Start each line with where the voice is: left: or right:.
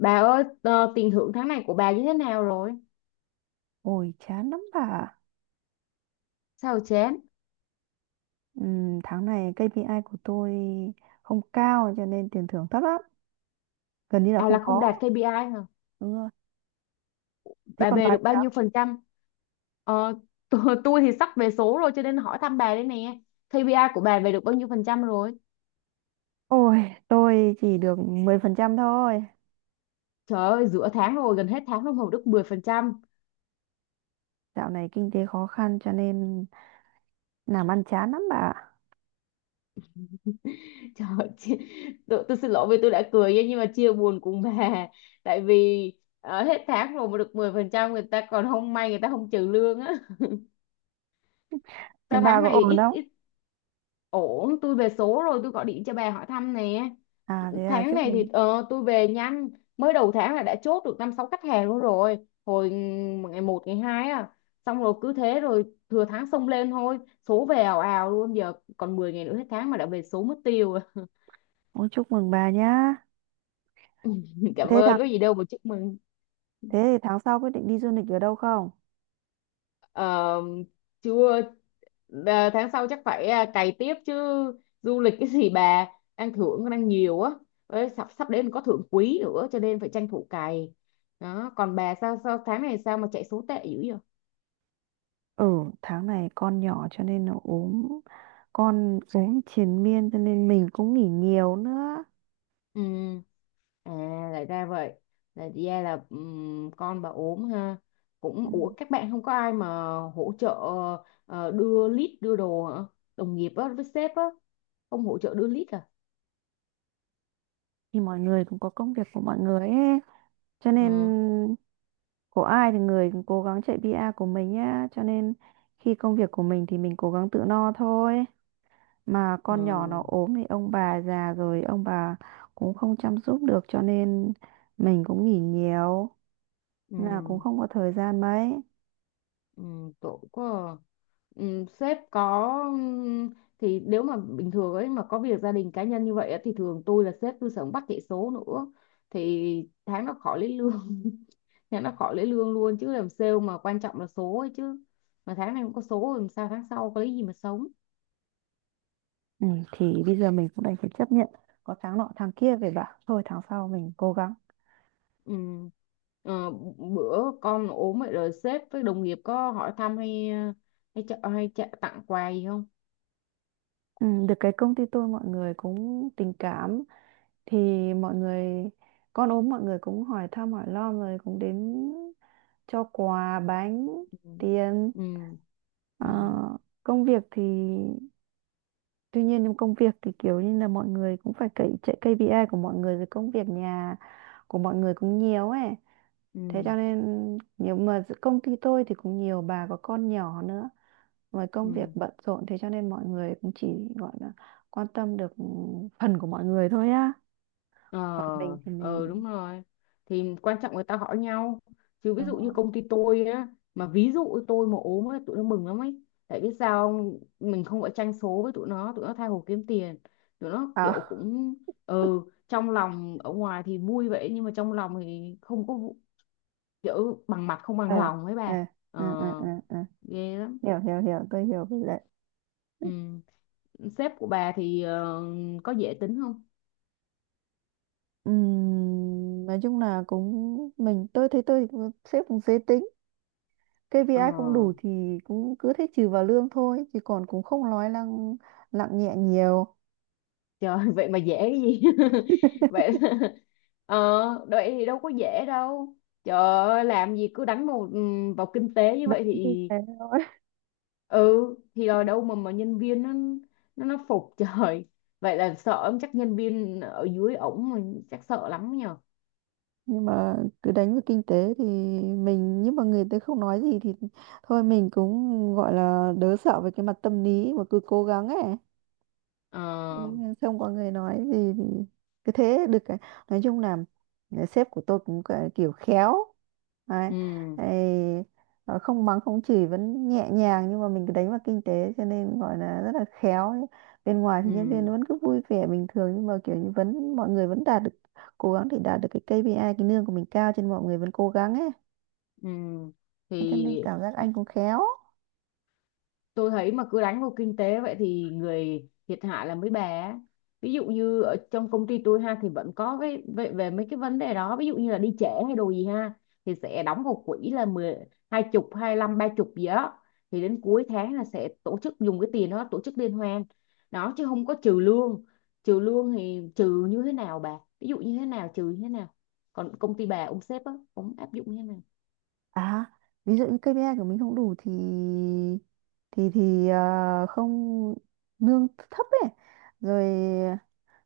left: Bà ơi, tiền thưởng tháng này của bà như thế nào rồi?
right: Ôi chán lắm bà ạ.
left: Sao chán?
right: Tháng này KPI của tôi không cao cho nên tiền thưởng thấp lắm, gần như là
left: À
right: không
left: là không
right: có.
left: đạt KPI hả?
right: Đúng rồi. Thế
left: Bà
right: còn bà
left: về được
right: thì
left: bao
right: sao?
left: nhiêu phần trăm? Ờ, tôi thì sắp về số rồi cho nên hỏi thăm bà đây nè. KPI của bà về được bao nhiêu phần trăm rồi?
right: Ôi, tôi chỉ được 10% thôi.
left: Trời ơi, giữa tháng rồi, gần hết tháng rồi mà được 10%.
right: Dạo này kinh tế khó khăn cho nên làm ăn chán lắm bà ạ.
left: Trời ơi, tôi xin lỗi vì tôi đã cười nha, nhưng mà chia buồn cùng bà. Tại vì hết tháng rồi mà được 10%, người ta còn không may người ta không trừ lương á.
right: Thế
left: Sao
right: bà
left: tháng
right: có
left: này
right: ổn
left: ít
right: không?
left: ít? Ổn, tôi về số rồi, tôi gọi điện cho bà hỏi thăm nè.
right: À, thế à?
left: Tháng
right: Chúc
left: này
right: mừng.
left: thì tôi về nhanh, mới đầu tháng là đã chốt được năm sáu khách hàng luôn rồi, hồi ngày một ngày hai à, xong rồi cứ thế rồi thừa tháng xông lên thôi. Số về ào ào luôn, giờ còn 10 ngày nữa hết tháng mà đã về số mất tiêu rồi.
right: Ôi chúc mừng bà nhá.
left: Cảm
right: thế
left: ơn,
right: tháng
left: có gì đâu mà chúc mừng.
right: Thế thì tháng sau quyết định đi du lịch ở đâu không?
left: Ờ, Chưa. À, tháng sau chắc phải, à, cày tiếp chứ, du lịch cái gì bà, đang thưởng còn đang nhiều á. Đấy, sắp sắp đến có thưởng quý nữa cho nên phải tranh thủ cày đó. Còn bà sao sao tháng này sao mà chạy số tệ dữ vậy?
right: Ừ, tháng này con nhỏ cho nên nó ốm, con ốm triền miên cho nên mình cũng nghỉ nhiều nữa.
left: Ừ. À, lại ra vậy. Là ra là con bà ốm ha. Cũng ủa các bạn không có ai mà hỗ trợ đưa lít đưa đồ hả? Đồng nghiệp á với sếp á không hỗ trợ đưa lít à?
right: Thì mọi người cũng có công việc của mọi người ấy, cho nên
left: Ừ,
right: của ai thì người cũng cố gắng chạy PR của mình nhá. Cho nên khi công việc của mình thì mình cố gắng tự no thôi. Mà
left: ừ,
right: con nhỏ nó ốm thì ông bà già rồi, ông bà cũng không chăm giúp được cho nên mình cũng nghỉ nhiều,
left: ừ,
right: là cũng không có thời gian mấy.
left: ừ, tội quá. À. Ừ, sếp có thì nếu mà bình thường ấy mà có việc gia đình cá nhân như vậy á, thì thường tôi là sếp tôi sống bắt chạy số nữa thì tháng nó khỏi lấy lương tháng nó khỏi lấy lương luôn chứ làm sale mà quan trọng là số ấy chứ, mà tháng này không có số làm sao tháng sau có lấy gì mà sống.
right: Ừ, thì bây giờ mình cũng đành phải chấp nhận, có tháng nọ tháng kia về bảo thôi tháng sau mình cố gắng.
left: Ừ. Ờ, Bữa con ốm vậy rồi sếp với đồng nghiệp có hỏi thăm hay ờ, hay, cho- tặng quà gì không?
right: Ừ, được cái công ty tôi mọi người cũng tình cảm, thì mọi người, con ốm mọi người cũng hỏi thăm hỏi lo rồi cũng đến cho quà bánh,
left: Ừ.
right: tiền.
left: Ừ. Ừ.
right: Ờ, công việc thì tuy nhiên nhưng công việc thì kiểu như là mọi người cũng phải cậy chạy KPI của mọi người, rồi công việc nhà của mọi người cũng nhiều ấy, thế cho
left: Ừ.
right: nên nhiều, mà giữa công ty tôi thì cũng nhiều bà có con nhỏ nữa, với công việc
left: Ừ.
right: bận rộn thế cho nên mọi người cũng chỉ gọi là quan tâm được phần của mọi người thôi á.
left: Ờ,
right: Còn mình thì mình,
left: Đúng rồi. Thì quan trọng người ta hỏi nhau. Chứ ví
right: đúng
left: dụ như
right: không?
left: công ty tôi á, mà ví dụ tôi mà ốm ấy, tụi nó mừng lắm ấy. Tại biết sao không? Mình không phải tranh số với tụi nó tha hồ kiếm tiền. Tụi nó kiểu
right: À,
left: cũng, ừ, trong lòng ở ngoài thì vui vậy nhưng mà trong lòng thì không có kiểu bằng mặt không bằng
right: ừ,
left: lòng ấy
right: ừ,
left: bà. Ờ,
right: ừ, ừ, ừ, ừ.
left: Ghê lắm.
right: Hiểu, hiểu, hiểu, tôi hiểu. Với lại
left: Ừ. Sếp của bà thì có dễ tính không?
right: Nói chung là cũng mình, tôi thấy sếp cũng dễ tính.
left: Ờ.
right: KPI không đủ thì cũng cứ thế trừ vào lương thôi, chứ còn cũng không nói năng nặng nhẹ nhiều.
left: Trời, vậy mà dễ cái gì? vậy là- ờ Vậy thì đâu có dễ đâu, trời ơi, làm gì cứ đánh vào vào kinh tế như
right: Đấy,
left: vậy
right: như
left: thì
right: thế thôi.
left: ừ, thì rồi đâu mà nhân viên nó phục trời, vậy là sợ ông chắc, nhân viên ở dưới ổng mà chắc sợ lắm nhờ.
right: Nhưng mà cứ đánh vào kinh tế thì mình, nhưng mà người ta không nói gì thì thôi, mình cũng gọi là đỡ sợ về cái mặt tâm lý mà cứ cố gắng ấy,
left: Ờ.
right: nên không có người nói gì thì cứ thế được cả. Nói chung là sếp của tôi kiểu khéo đấy.
left: Ừ,
right: Ấy, không mắng không chửi, vẫn nhẹ nhàng nhưng mà mình cứ đánh vào kinh tế cho nên gọi là rất là khéo ấy. Bên ngoài thì nhân viên
left: ừ,
right: vẫn cứ vui vẻ bình thường, nhưng mà kiểu như vẫn mọi người vẫn đạt được, cố gắng thì đạt được cái KPI, cái lương của mình cao cho nên mọi người vẫn cố gắng ấy.
left: ừ. Thì
right: Thế cho nên cảm giác anh cũng khéo.
left: tôi thấy mà cứ đánh vào kinh tế vậy thì người thiệt hại là mấy bà á. Ví dụ như ở trong công ty tôi ha thì vẫn có cái về mấy cái vấn đề đó, ví dụ như là đi trễ hay đồ gì ha thì sẽ đóng vào quỹ là 10 20 25 30 gì đó, thì đến cuối tháng là sẽ tổ chức dùng cái tiền đó tổ chức liên hoan đó, chứ không có trừ lương. Trừ lương thì trừ như thế nào bà, ví dụ như thế nào, trừ như thế nào, còn công ty bà ông sếp á ông áp dụng như thế nào?
right: À, ví dụ như KPI của mình không đủ thì không, lương thấp ấy, rồi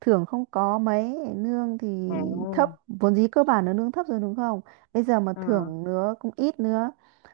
right: thưởng không có mấy, lương thì thấp,
left: À,
right: vốn dĩ cơ bản nó lương thấp rồi đúng không? Bây giờ mà
left: ờ,
right: thưởng nữa cũng ít nữa.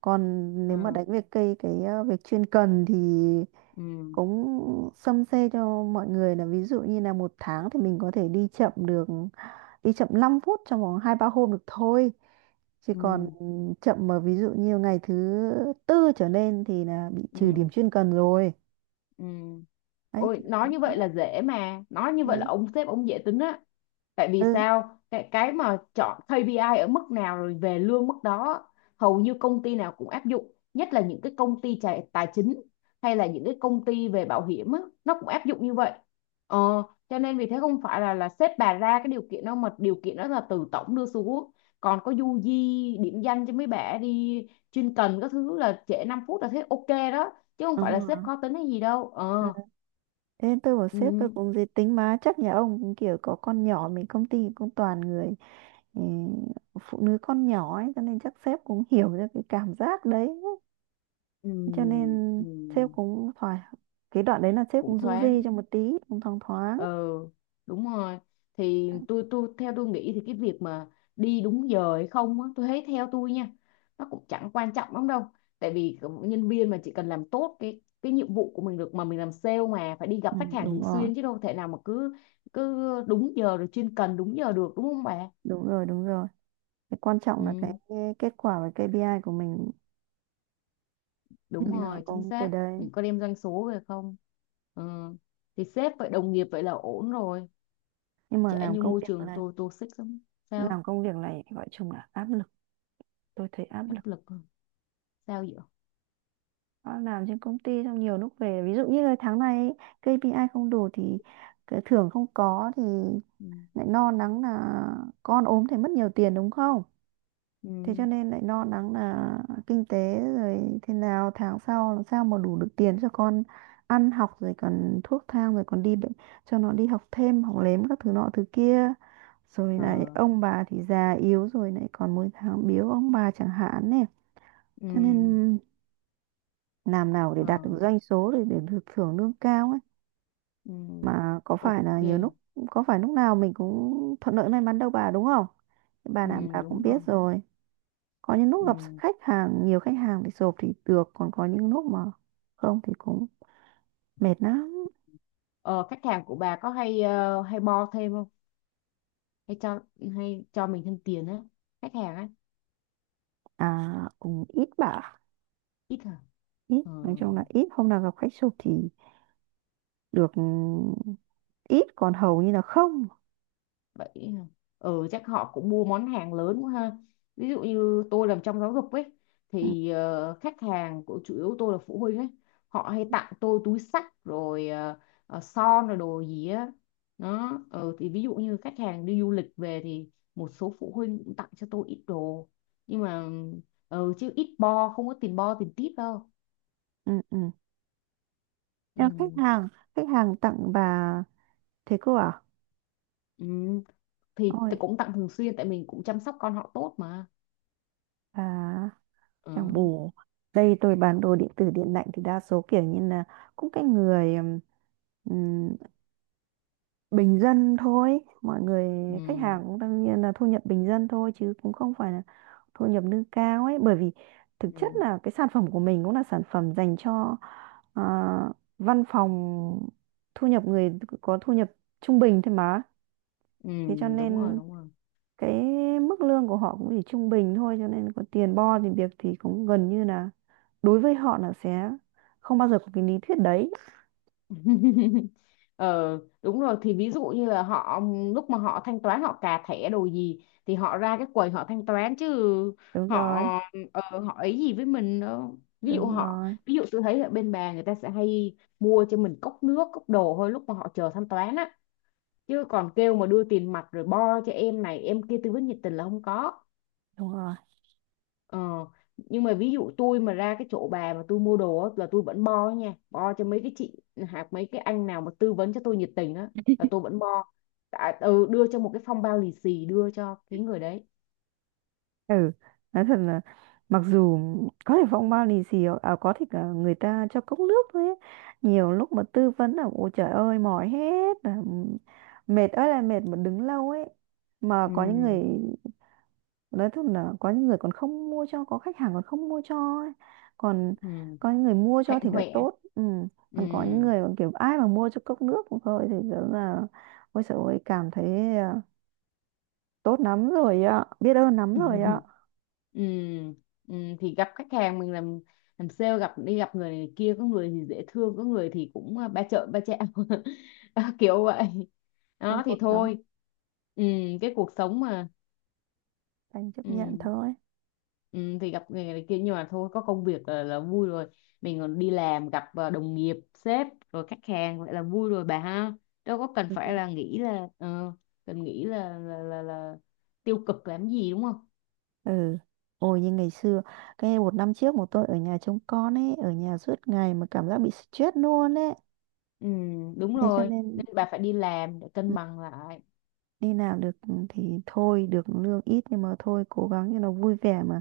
right: Còn nếu mà
left: ừ,
right: đánh về cây cái việc chuyên cần thì
left: ừ,
right: cũng xâm xê cho mọi người là, ví dụ như là một tháng thì mình có thể đi chậm được, đi chậm 5 phút trong vòng hai ba hôm được thôi, chứ còn chậm mà ví dụ như ngày thứ tư trở lên thì là bị trừ điểm
left: ừ.
right: chuyên cần rồi.
left: Ừ.
right: Đấy,
left: Ôi,
right: kiểu
left: nói
right: như
left: như
right: thế.
left: vậy là dễ mà, nói như vậy
right: Thế-
left: là ông sếp ông dễ tính á, tại vì
right: ừ.
left: sao cái mà chọn KPI ở mức nào rồi về lương mức đó, hầu như công ty nào cũng áp dụng, nhất là những cái công ty tài chính hay là những cái công ty về bảo hiểm á nó cũng áp dụng như vậy. ờ, cho nên vì thế không phải là sếp bà ra cái điều kiện đâu mà điều kiện đó là từ tổng đưa xuống. Còn có du di điểm danh cho mấy bả đi chuyên cần các thứ là trễ 5 phút là thế ok đó, chứ không
right: Đúng
left: phải là
right: rồi.
left: sếp khó tính hay gì đâu.
right: Ờ,
left: Ờ.
right: thế nên tôi bảo sếp tôi
left: Ừ,
right: cũng dễ tính, mà chắc nhà ông cũng kiểu có con nhỏ, mình công ty cũng toàn người, ừ, phụ nữ con nhỏ ấy, cho nên chắc sếp cũng hiểu ra cái cảm giác đấy,
left: ừ,
right: cho nên
left: ừ,
right: sếp cũng thoải, cái đoạn đấy là sếp
left: cũng
right: cũng du di
left: thoáng.
right: cho một tí. Cũng thoáng thoáng.
left: Ừ, đúng rồi thì tôi theo tôi nghĩ thì cái việc mà đi đúng giờ hay không á, tôi thấy theo tôi nha, nó cũng chẳng quan trọng lắm đâu, tại vì cái nhân viên mà chỉ cần làm tốt cái nhiệm vụ của mình được, mà mình làm sale mà phải đi
right: Ừ,
left: gặp khách hàng
right: đúng
left: thường
right: rồi.
left: xuyên chứ đâu thể nào mà cứ cứ đúng giờ rồi chuyên cần đúng giờ được đúng không bà?
right: Đúng rồi, đúng rồi. Cái quan trọng là
left: Ừ,
right: cái kết quả và KPI của mình,
left: đúng
right: nó
left: rồi chính
right: có cái
left: xác,
right: đấy.
left: mình có đem doanh số về không? Ừ. Thì sếp vậy đồng nghiệp vậy là ổn rồi,
right: Nhưng mà
left: chả như môi trường tôi toxic lắm sao,
right: làm công việc này gọi chung là áp lực, tôi thấy áp lực.
left: áp lực à? Sao vậy?
right: Nó làm trên công ty, xong nhiều lúc về ví dụ như là tháng này ấy, KPI không đủ thì cái thưởng không có thì
left: Ừ.
right: lại lo lắng là con ốm thì mất nhiều tiền đúng không. Thế cho
left: Ừ.
right: nên lại lo lắng là kinh tế, rồi thế nào tháng sau làm sao mà đủ được tiền cho con ăn học, rồi còn thuốc thang, rồi còn đi bệnh, cho nó đi học thêm học lếm các thứ nọ thứ kia, rồi
left: Ờ.
right: lại ông bà thì già yếu, rồi lại còn mỗi tháng biếu ông bà chẳng hạn này.
left: Ừ.
right: Cho nên làm nào để
left: Ờ.
right: đạt được doanh số để được thưởng lương cao ấy.
left: Ừ.
right: Mà có phải
left: Ok.
right: là nhiều lúc, có phải lúc nào mình cũng thuận lợi may mắn đâu bà, đúng không? Bà
left: Ừ.
right: làm bà cũng
left: Đúng rồi.
right: biết rồi. Có những lúc gặp
left: Ừ.
right: khách hàng, nhiều khách hàng thì sộp thì được, còn có những lúc mà không thì cũng mệt lắm.
left: ờ, Khách hàng của bà có hay bo thêm không, hay cho hay cho mình thêm tiền á, khách hàng á?
right: À, cũng ít bả.
left: Ít hả?
right: Ít,
left: Ờ.
right: nói chung là ít, hôm nào gặp khách sộp thì được. Ừ, ít, còn hầu như là không.
left: Vậy hả? Ừ, chắc họ cũng mua món hàng lớn quá ha, ví dụ như tôi làm trong giáo dục ấy
right: Ừ,
left: thì khách hàng của chủ yếu tôi là phụ huynh ấy, họ hay tặng tôi túi xách rồi son rồi đồ gì á đó. Ừ, thì ví dụ như khách hàng đi du lịch về thì một số phụ huynh cũng tặng cho tôi ít đồ, nhưng mà, ừ, chứ ít bo, không có tiền bo tiền tip đâu.
right: ừ, ừ.
left: Ừ.
right: Nhưng khách hàng, khách hàng tặng bà thế cô à?
left: Ừ. Thì
right: Ôi
left: tôi cũng tặng thường xuyên tại mình cũng chăm sóc con họ tốt mà.
right: bà,
left: Ừ.
right: chẳng bù, đây tôi bán đồ điện tử điện lạnh thì đa số kiểu như là cũng cái người ừm, bình dân thôi. Mọi người khách
left: Ừ.
right: hàng cũng đương nhiên là thu nhập bình dân thôi, chứ cũng không phải là thu nhập nâng cao ấy, bởi vì thực chất
left: Ừ.
right: là cái sản phẩm của mình cũng là sản phẩm dành cho à, văn phòng, thu nhập người có thu nhập trung bình thôi mà.
left: Ừ,
right: Thế cho
left: đúng rồi,
right: nên
left: đúng rồi.
right: cái mức lương của họ cũng chỉ trung bình thôi, cho nên có tiền bo thì việc thì cũng gần như là đối với họ là sẽ không bao giờ có cái lý thuyết đấy.
left: Ờ Đúng rồi thì ví dụ như là họ lúc mà họ thanh toán, họ cà thẻ đồ gì thì họ ra cái quầy họ thanh toán chứ
right: Đúng
left: họ
right: rồi,
left: họ ấy gì với mình đó,
right: đúng rồi,
left: ví dụ tôi thấy ở bên bà người ta sẽ hay mua cho mình cốc nước cốc đồ thôi lúc mà họ chờ thanh toán á, chứ còn kêu mà đưa tiền mặt rồi bo cho em này em kia tư vấn nhiệt tình là không có.
right: đúng rồi.
left: Ờ, nhưng mà ví dụ tôi mà ra cái chỗ bà mà tôi mua đồ á, là tôi vẫn bo nha, bo cho mấy cái chị hoặc mấy cái anh nào mà tư vấn cho tôi nhiệt tình á là tôi vẫn bo, à, ừ, đưa cho một cái phong bao lì xì đưa cho cái người đấy.
right: Ừ, nói thật là mặc dù có thể phong bao lì xì có thể cả người ta cho cốc nước thôi ấy. Nhiều lúc mà tư vấn là ôi trời ơi, mỏi hết, là mệt ơi là mệt mà đứng lâu ấy. Mà
left: Ừ,
right: có những người, nói thật là có những người còn không mua cho, có khách hàng còn không mua cho ấy. Còn
left: ừ,
right: có những người mua cho
left: hạnh
right: thì đã
left: huệ.
right: tốt. Ừ. Còn có những
left: Ừ.
right: người mà kiểu ai mà mua cho cốc nước cũng thôi thì rất là ôi trời ơi cảm thấy tốt lắm rồi ạ, biết ơn lắm rồi ạ.
left: Ừ, ừ, thì gặp khách hàng mình làm sale gặp đi gặp người này kia, có người thì dễ thương có người thì cũng, à, ba trợn ba trẹo, đó, kiểu vậy
right: Ờ,
left: đó
right: cuộc
left: thì
right: sống,
left: thôi. Ừ, cái cuộc sống mà,
right: anh chấp nhận
left: ừ,
right: thôi.
left: ừ, thì gặp người này kia nhưng mà thôi có công việc là vui rồi, mình còn đi làm gặp, à, đồng nghiệp sếp rồi khách hàng vậy là vui rồi bà ha, đâu có cần
right: Đúng
left: phải
right: rồi.
left: là nghĩ là cần nghĩ là, tiêu cực làm gì đúng không?
right: Ừ, ôi như ngày xưa, cái một năm trước một tôi ở nhà trông con ấy, ở nhà suốt ngày mà cảm giác bị stress luôn ấy.
left: Ừ, đúng
right: Thế cho
left: rồi.
right: nên
left: Nên bà phải đi làm để cân bằng lại.
right: đi làm được thì thôi, được lương ít nhưng mà thôi cố gắng cho nó vui vẻ mà,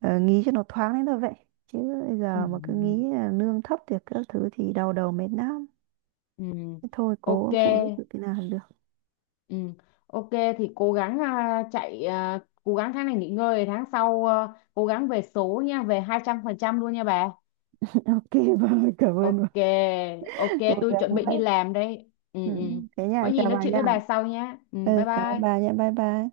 right: ờ, nghĩ cho nó thoáng đến thôi vậy, chứ bây
left: Ừ.
right: giờ mà cứ nghĩ là lương thấp thì các thứ thì đau đầu mệt lắm.
left: Ừ.
right: Thế thôi
left: Ok.
right: cố phụ giúp được thế nào là được.
left: Ừ. Ok thì cố gắng, à, chạy, à, cố gắng tháng này nghỉ ngơi tháng sau, à, cố gắng về số nha, về 200% luôn nha bà.
right: Ok vâng cảm ơn, vâng.
left: Ok. Ok,
right: Cố
left: tôi
right: gắng
left: chuẩn bị đi
right: vậy.
left: làm đây. Ừ,
right: Ừ,
left: ừ.
right: thế
left: Có
right: nha,
left: gì
right: chào
left: nói
right: bà
left: chuyện
right: nha.
left: với bà sau nhé. Ừ,
right: Ừ,
left: bye
right: cảm ơn bà
left: bye.
right: nha, bye bye.